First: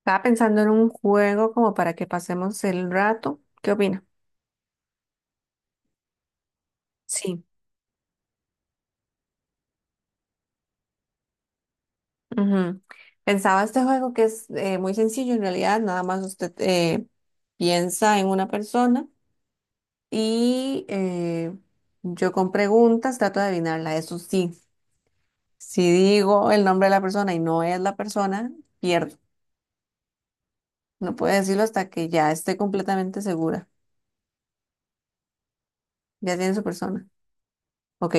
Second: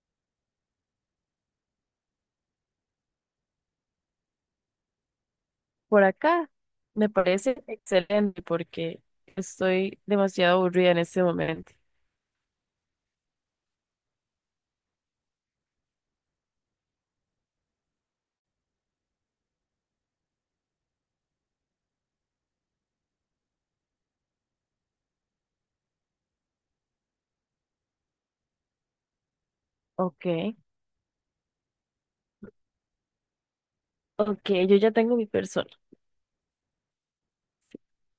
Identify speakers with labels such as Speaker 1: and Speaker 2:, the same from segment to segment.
Speaker 1: Estaba pensando en un juego como para que pasemos el rato. ¿Qué opina?
Speaker 2: Por acá. Me
Speaker 1: Sí.
Speaker 2: parece excelente porque estoy demasiado aburrida en este momento.
Speaker 1: Ujú. Pensaba este juego que es muy sencillo en realidad, nada más usted piensa en una persona y yo con preguntas trato de adivinarla. Eso sí, si digo el nombre de la persona y no es la persona, pierdo.
Speaker 2: Ok,
Speaker 1: No puedo decirlo hasta que ya esté completamente segura.
Speaker 2: ok, yo ya tengo mi persona.
Speaker 1: Ya tiene su persona. Ok,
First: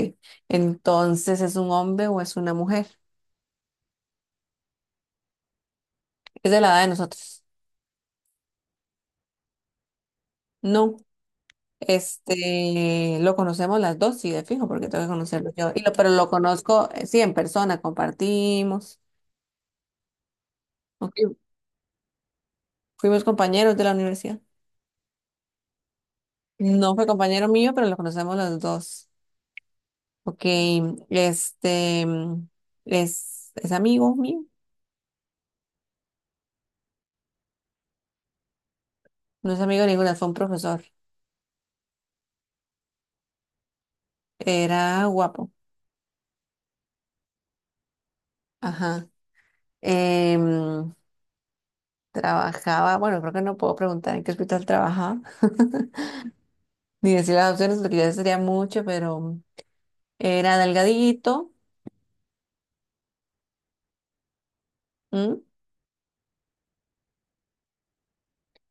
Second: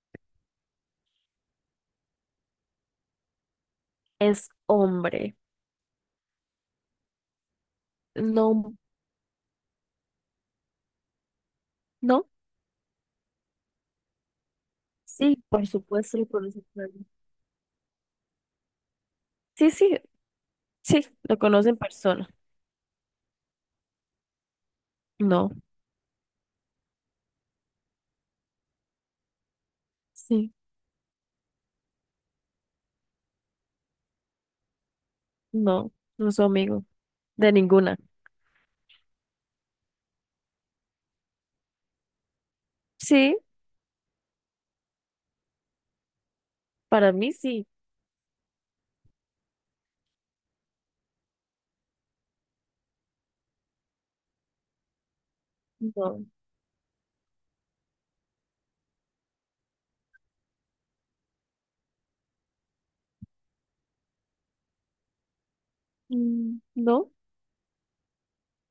Speaker 1: entonces ¿es un hombre o es una mujer?
Speaker 2: Es hombre.
Speaker 1: Es de la edad de nosotros.
Speaker 2: No,
Speaker 1: No.
Speaker 2: no.
Speaker 1: Lo conocemos las dos, sí, de fijo, porque tengo que
Speaker 2: Sí,
Speaker 1: conocerlo
Speaker 2: por
Speaker 1: yo. Y pero
Speaker 2: supuesto lo
Speaker 1: lo
Speaker 2: conoce en
Speaker 1: conozco,
Speaker 2: persona.
Speaker 1: sí, en persona, compartimos.
Speaker 2: Sí, sí, sí,
Speaker 1: Ok,
Speaker 2: lo conoce en persona.
Speaker 1: fuimos compañeros de la universidad.
Speaker 2: No,
Speaker 1: No fue compañero mío, pero lo conocemos los dos. Ok,
Speaker 2: sí,
Speaker 1: este, mm, es amigo mío.
Speaker 2: no, no soy amigo de ninguna.
Speaker 1: No es amigo de ninguna, fue un profesor.
Speaker 2: Sí,
Speaker 1: Era guapo.
Speaker 2: para mí sí.
Speaker 1: Ajá. Em, trabajaba, bueno, creo que no puedo preguntar en qué hospital trabajaba,
Speaker 2: No,
Speaker 1: ni decir las opciones, porque ya sería mucho, pero... Era delgadito, ¿m?
Speaker 2: mm, no,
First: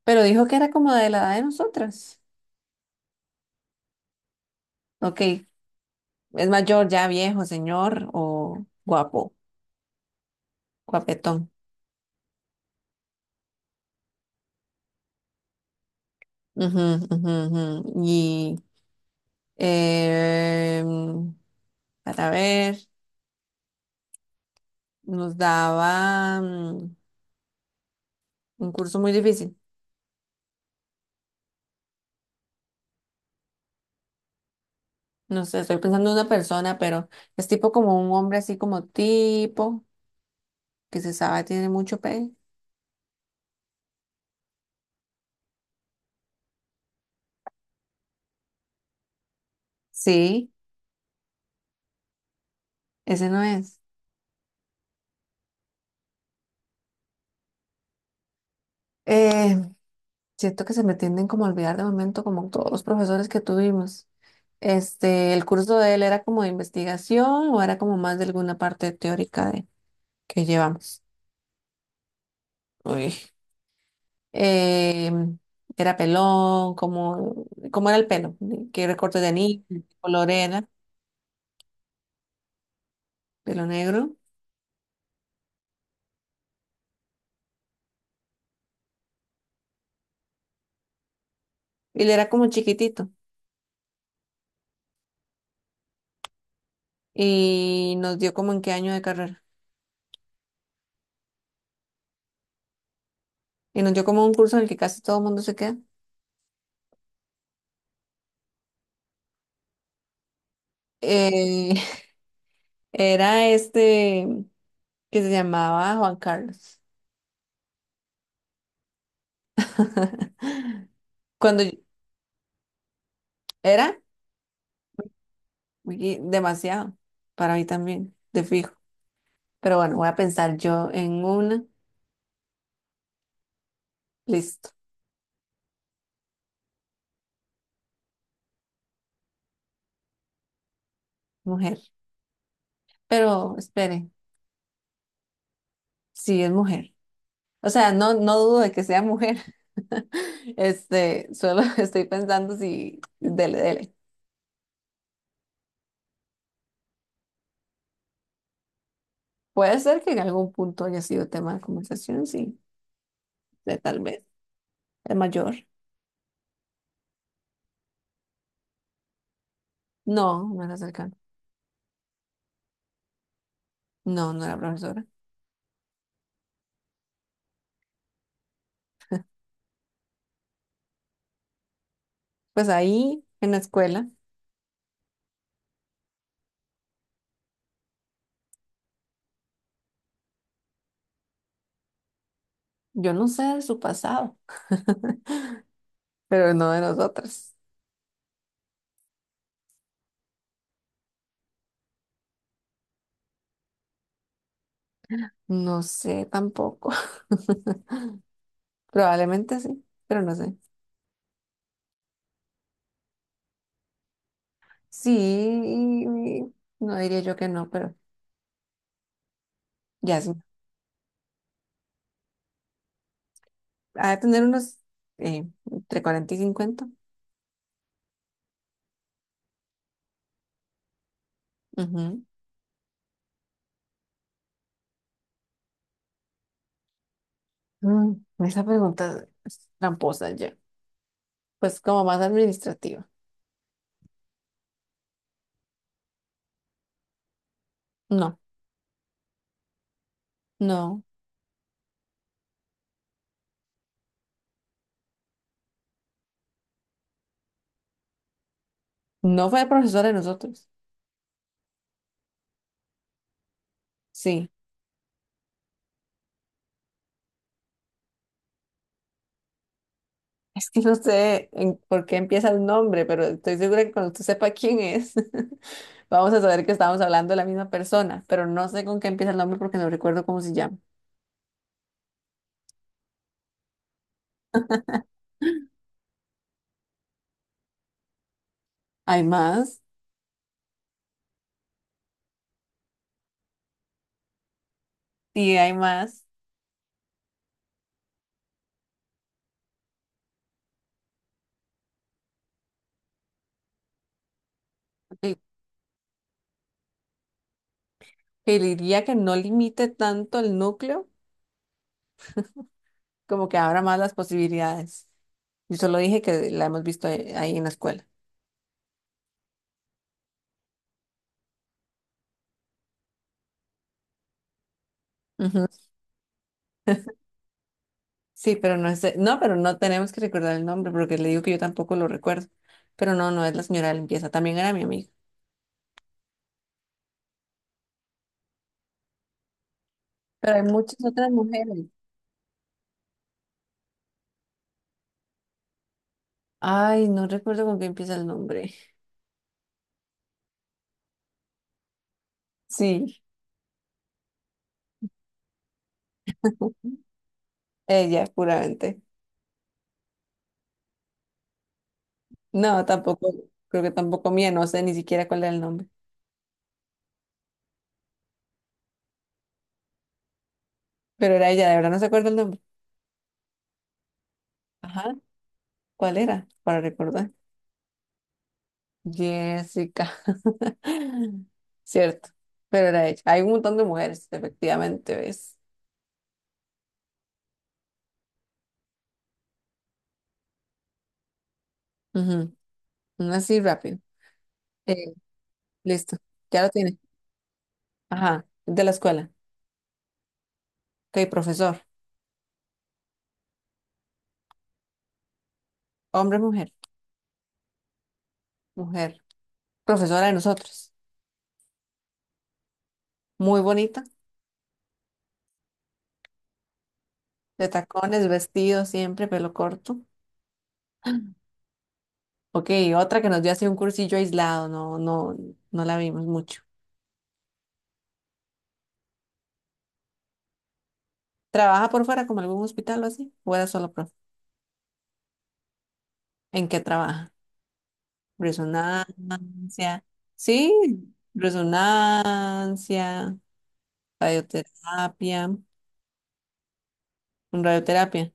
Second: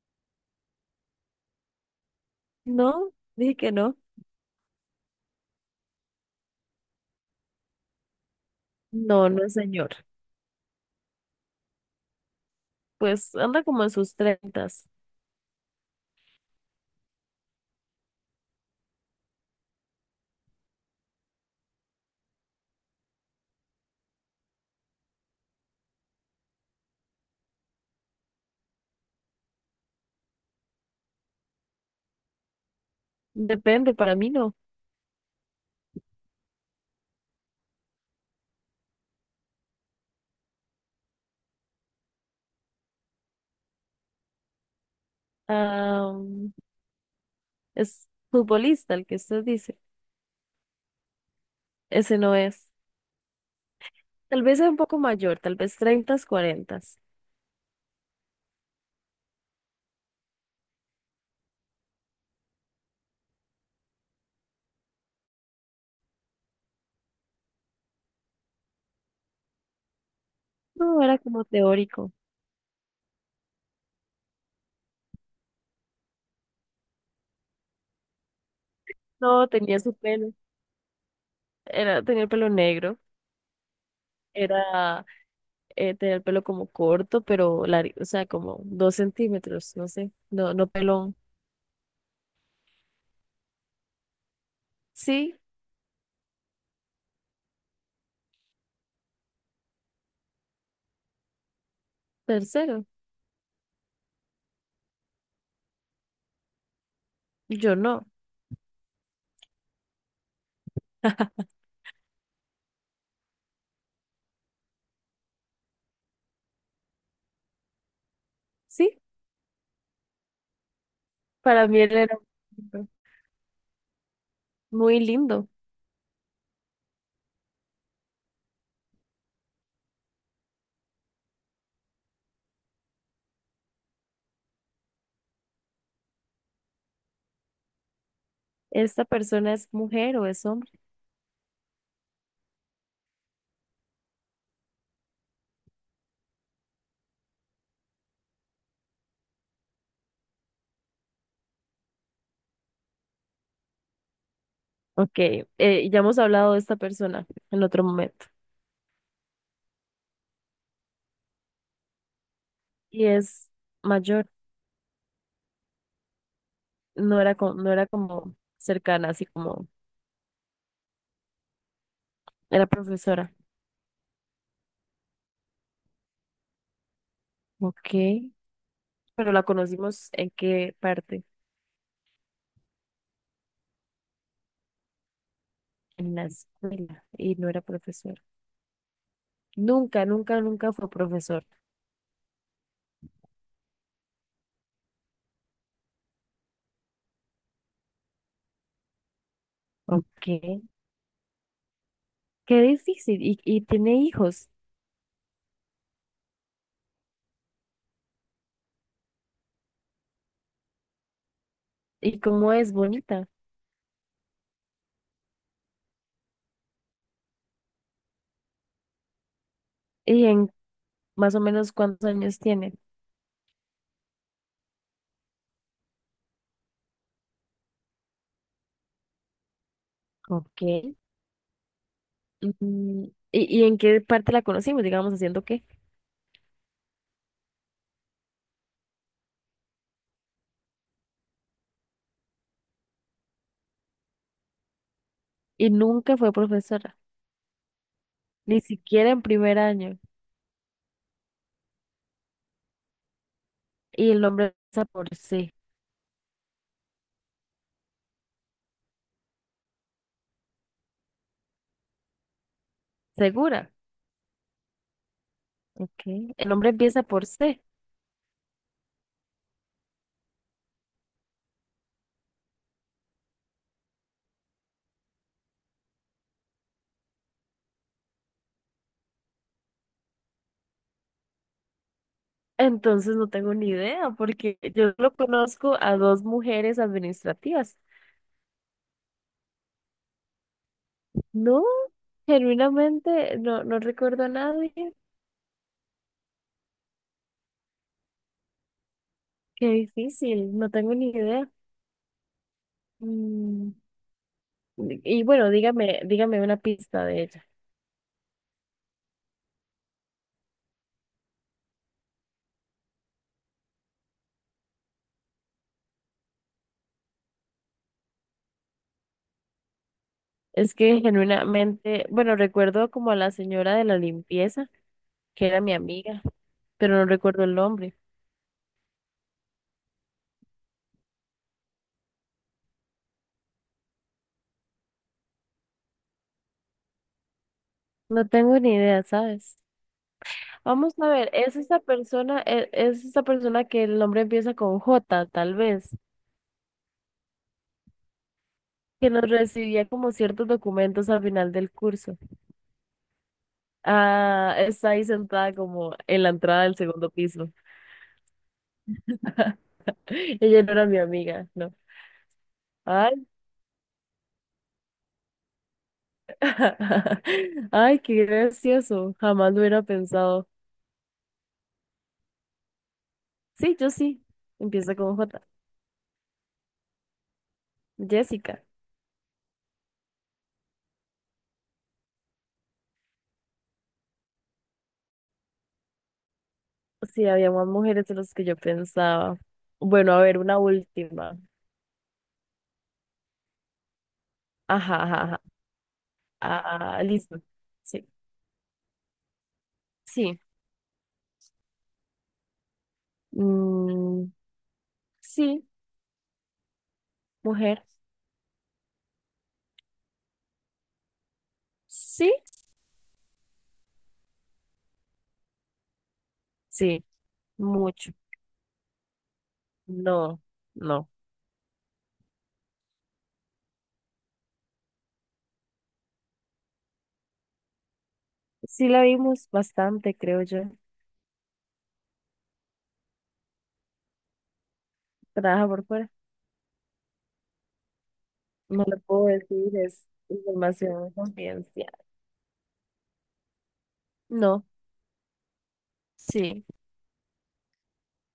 Speaker 1: Pero dijo que era como de la edad de nosotras.
Speaker 2: no, dije que no.
Speaker 1: Ok, es mayor, ya viejo, señor, o
Speaker 2: No,
Speaker 1: guapo,
Speaker 2: no, señor.
Speaker 1: guapetón.
Speaker 2: Pues anda como en sus treintas.
Speaker 1: Ujú, ujú, ujú. Y em, para ver, nos daba un curso muy difícil.
Speaker 2: Depende, para mí no.
Speaker 1: No sé, estoy pensando en una persona, pero es tipo como un hombre así como tipo, que se sabe tiene mucho pelo.
Speaker 2: Am, es futbolista el que usted dice.
Speaker 1: Sí,
Speaker 2: Ese no es.
Speaker 1: ese no es.
Speaker 2: Tal vez es un poco mayor, tal vez 30, 40.
Speaker 1: Em, Siento que se me tienden como a olvidar de momento, como todos los profesores que tuvimos. El curso de él era como de investigación o era como más de alguna parte teórica de, que
Speaker 2: No,
Speaker 1: llevamos.
Speaker 2: era como teórico.
Speaker 1: Uy. Em, era pelón, como era el pelo, qué recorte de
Speaker 2: No,
Speaker 1: anillo,
Speaker 2: tenía su
Speaker 1: qué color
Speaker 2: pelo.
Speaker 1: era,
Speaker 2: Tenía el pelo negro.
Speaker 1: pelo negro.
Speaker 2: Era, tenía el pelo como corto, pero largo, o sea, como 2 centímetros, no sé. No, no pelón.
Speaker 1: Y él era como chiquitito
Speaker 2: Sí,
Speaker 1: y nos dio como en qué año de carrera.
Speaker 2: tercero.
Speaker 1: Y nos dio como un curso en el que casi todo el mundo se queda.
Speaker 2: Yo no.
Speaker 1: Eh, era este que se llamaba Juan Carlos.
Speaker 2: Sí,
Speaker 1: Cuando
Speaker 2: para
Speaker 1: yo-
Speaker 2: mí él era
Speaker 1: era
Speaker 2: muy lindo.
Speaker 1: y demasiado para mí también, de fijo. Pero bueno, voy a pensar yo en una. Listo,
Speaker 2: ¿Esta persona es mujer o es hombre?
Speaker 1: mujer. Pero espere, sí es mujer. O sea, no, no dudo de que sea mujer. Solo estoy pensando si, dele, dele.
Speaker 2: Ok, ya hemos hablado de esta persona en otro momento
Speaker 1: Puede ser que en algún punto haya sido tema de conversación, sí,
Speaker 2: y es
Speaker 1: de tal vez.
Speaker 2: mayor,
Speaker 1: Es mayor.
Speaker 2: no era, no era como cercana, así como
Speaker 1: No, no era cercano.
Speaker 2: era profesora.
Speaker 1: No, no era profesora.
Speaker 2: Ok, pero la conocimos en qué parte,
Speaker 1: Pues ahí, en la escuela,
Speaker 2: en la escuela y no era profesora. Nunca, nunca, nunca fue profesor.
Speaker 1: yo no sé de su pasado, pero no de nosotras.
Speaker 2: Ok, qué difícil. Y tiene hijos.
Speaker 1: No sé tampoco. Probablemente sí, pero no sé.
Speaker 2: ¿Y cómo es bonita?
Speaker 1: Sí, no diría yo que no, pero ya
Speaker 2: ¿Y
Speaker 1: sí.
Speaker 2: en más o menos cuántos años tiene?
Speaker 1: Ha de tener unos entre 40 y 50.
Speaker 2: Ok.
Speaker 1: Ujú.
Speaker 2: mm, ¿y en qué parte la conocimos, digamos, haciendo qué?
Speaker 1: Mm, esa pregunta es tramposa ya. Pues como más administrativa.
Speaker 2: Y nunca fue profesora,
Speaker 1: No,
Speaker 2: ni siquiera en primer año.
Speaker 1: no.
Speaker 2: Y el nombre empieza por C.
Speaker 1: No fue profesora de nosotros.
Speaker 2: ¿Segura?
Speaker 1: Sí.
Speaker 2: Ok. El nombre empieza por C.
Speaker 1: Es que no sé por qué empieza el nombre, pero estoy segura que cuando usted sepa quién es. Vamos a saber que estábamos hablando de la misma persona, pero no sé con qué empieza el nombre porque no recuerdo cómo se llama.
Speaker 2: Entonces no tengo ni idea, porque yo lo conozco a dos mujeres administrativas.
Speaker 1: ¿Hay más?
Speaker 2: No, genuinamente no, no recuerdo a nadie.
Speaker 1: Sí, hay más.
Speaker 2: Qué difícil, no tengo ni idea. Mm, Y
Speaker 1: Que,
Speaker 2: bueno, dígame, dígame una pista de ella.
Speaker 1: que diría que no limite tanto el núcleo, como que abra más las posibilidades. Yo solo dije que la hemos visto ahí en la escuela.
Speaker 2: Es que genuinamente, bueno, recuerdo como a la señora de la limpieza, que era
Speaker 1: Ujú.
Speaker 2: mi amiga. Pero no recuerdo el nombre.
Speaker 1: Sí, pero no es no, pero no tenemos que recordar el nombre porque le digo que yo tampoco lo recuerdo. Pero no, no es la señora de limpieza, también era mi amiga.
Speaker 2: No tengo ni idea, ¿sabes?
Speaker 1: Pero hay
Speaker 2: Vamos
Speaker 1: muchas
Speaker 2: a
Speaker 1: otras
Speaker 2: ver, es
Speaker 1: mujeres.
Speaker 2: esta persona, e- es esta persona que el nombre empieza con J, tal vez,
Speaker 1: Ay, no recuerdo con qué empieza el nombre.
Speaker 2: que nos recibía como ciertos documentos al final del curso.
Speaker 1: Sí,
Speaker 2: Ah, está ahí sentada como en la entrada del segundo piso.
Speaker 1: ella, puramente.
Speaker 2: Ella no era mi amiga, no.
Speaker 1: No,
Speaker 2: Ay,
Speaker 1: tampoco, creo que tampoco mía, no sé ni siquiera cuál era el nombre.
Speaker 2: ay, qué gracioso. Jamás lo hubiera pensado.
Speaker 1: Pero era ella, de verdad no se acuerda el nombre.
Speaker 2: Sí, yo sí. Empieza
Speaker 1: Ajá,
Speaker 2: con J.
Speaker 1: ¿cuál era? Para recordar.
Speaker 2: Jessica.
Speaker 1: Jessica. Cierto, pero era ella. Hay un montón de mujeres, efectivamente, ¿ves?
Speaker 2: Sí, había más mujeres de las que yo pensaba. Bueno, a ver, una última.
Speaker 1: Ujú, una así rápido.
Speaker 2: Ajá,
Speaker 1: Eh,
Speaker 2: ajá, ajá.
Speaker 1: listo, ya lo
Speaker 2: Ah,
Speaker 1: tiene.
Speaker 2: ah, listo. Sí.
Speaker 1: Ajá, de la escuela.
Speaker 2: Sí.
Speaker 1: Ok, profesor.
Speaker 2: Mm, sí,
Speaker 1: Hombre, mujer.
Speaker 2: mujer.
Speaker 1: Mujer. Profesora de nosotros.
Speaker 2: Sí.
Speaker 1: Muy bonita,
Speaker 2: Sí,
Speaker 1: de
Speaker 2: mucho.
Speaker 1: tacones, vestido siempre, pelo corto.
Speaker 2: No, no.
Speaker 1: Ok, otra que nos dio así un cursillo aislado, no, no, no la vimos mucho.
Speaker 2: Sí la vimos bastante, creo yo.
Speaker 1: ¿Trabaja por fuera como algún hospital o así? ¿O era solo profe?
Speaker 2: Trabaja por fuera.
Speaker 1: ¿En qué trabaja?
Speaker 2: No lo puedo decir,
Speaker 1: Resonancia.
Speaker 2: es información
Speaker 1: Sí,
Speaker 2: confidencial.
Speaker 1: resonancia,
Speaker 2: No,
Speaker 1: radioterapia,
Speaker 2: sí.
Speaker 1: radioterapia.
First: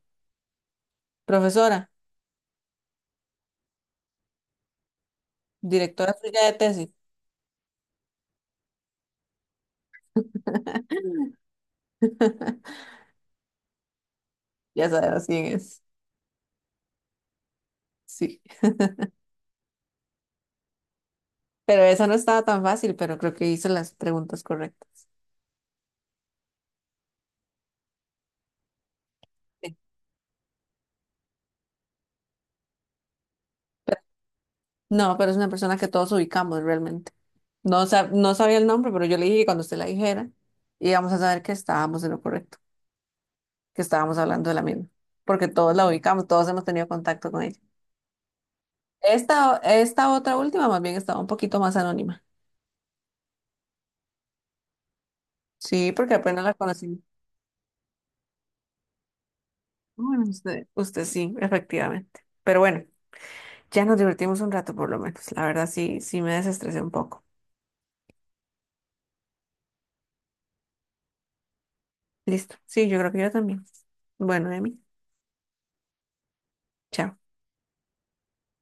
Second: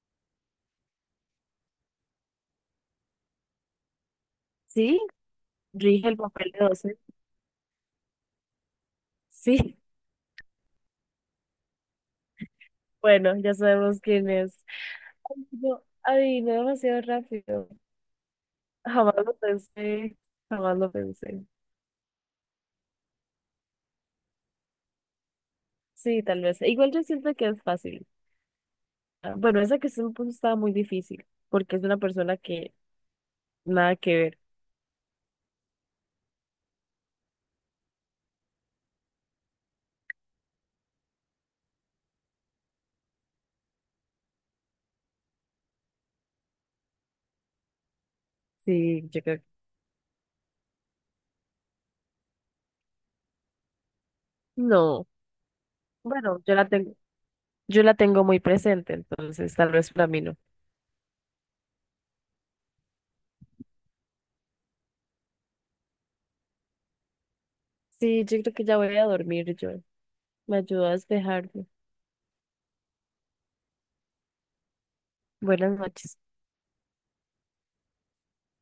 Speaker 1: Profesora,
Speaker 2: Sí, rige
Speaker 1: directora
Speaker 2: el
Speaker 1: suya
Speaker 2: papel
Speaker 1: de
Speaker 2: de
Speaker 1: tesis.
Speaker 2: 12. Sí, bueno, ya sabemos quién es.
Speaker 1: Ya sabes
Speaker 2: Ay,
Speaker 1: quién
Speaker 2: no,
Speaker 1: es.
Speaker 2: adivino demasiado rápido.
Speaker 1: Sí.
Speaker 2: Jamás lo pensé, jamás lo pensé.
Speaker 1: Pero esa no estaba tan fácil, pero creo que hice las preguntas correctas.
Speaker 2: Sí, tal vez. E igual yo siento que es fácil. Ah, bueno,
Speaker 1: Sí.
Speaker 2: esa que se me puso estaba muy difícil, porque es una persona que nada
Speaker 1: Pero-
Speaker 2: que ver.
Speaker 1: no, pero es una persona que todos ubicamos realmente. No, no sabía el nombre, pero yo le dije que cuando usted la dijera, íbamos a saber que estábamos en lo correcto, que estábamos hablando de la misma, porque todos la ubicamos, todos hemos tenido contacto con ella.
Speaker 2: Sí, yo creo que...
Speaker 1: Esta otra última más bien estaba un poquito más anónima.
Speaker 2: No,
Speaker 1: Sí, porque
Speaker 2: bueno,
Speaker 1: apenas la
Speaker 2: yo la tengo,
Speaker 1: conocí.
Speaker 2: yo la tengo muy presente, entonces tal vez para mí
Speaker 1: Bueno,
Speaker 2: no.
Speaker 1: usted sí, efectivamente. Pero bueno, ya nos divertimos un rato por lo menos. La verdad sí, sí me desestresé un poco.
Speaker 2: Sí, yo creo que ya voy a dormir yo. Me ayudó a despejarme.
Speaker 1: Listo. Sí, yo creo que yo también. Bueno, Emi,
Speaker 2: Buenas noches.
Speaker 1: chao.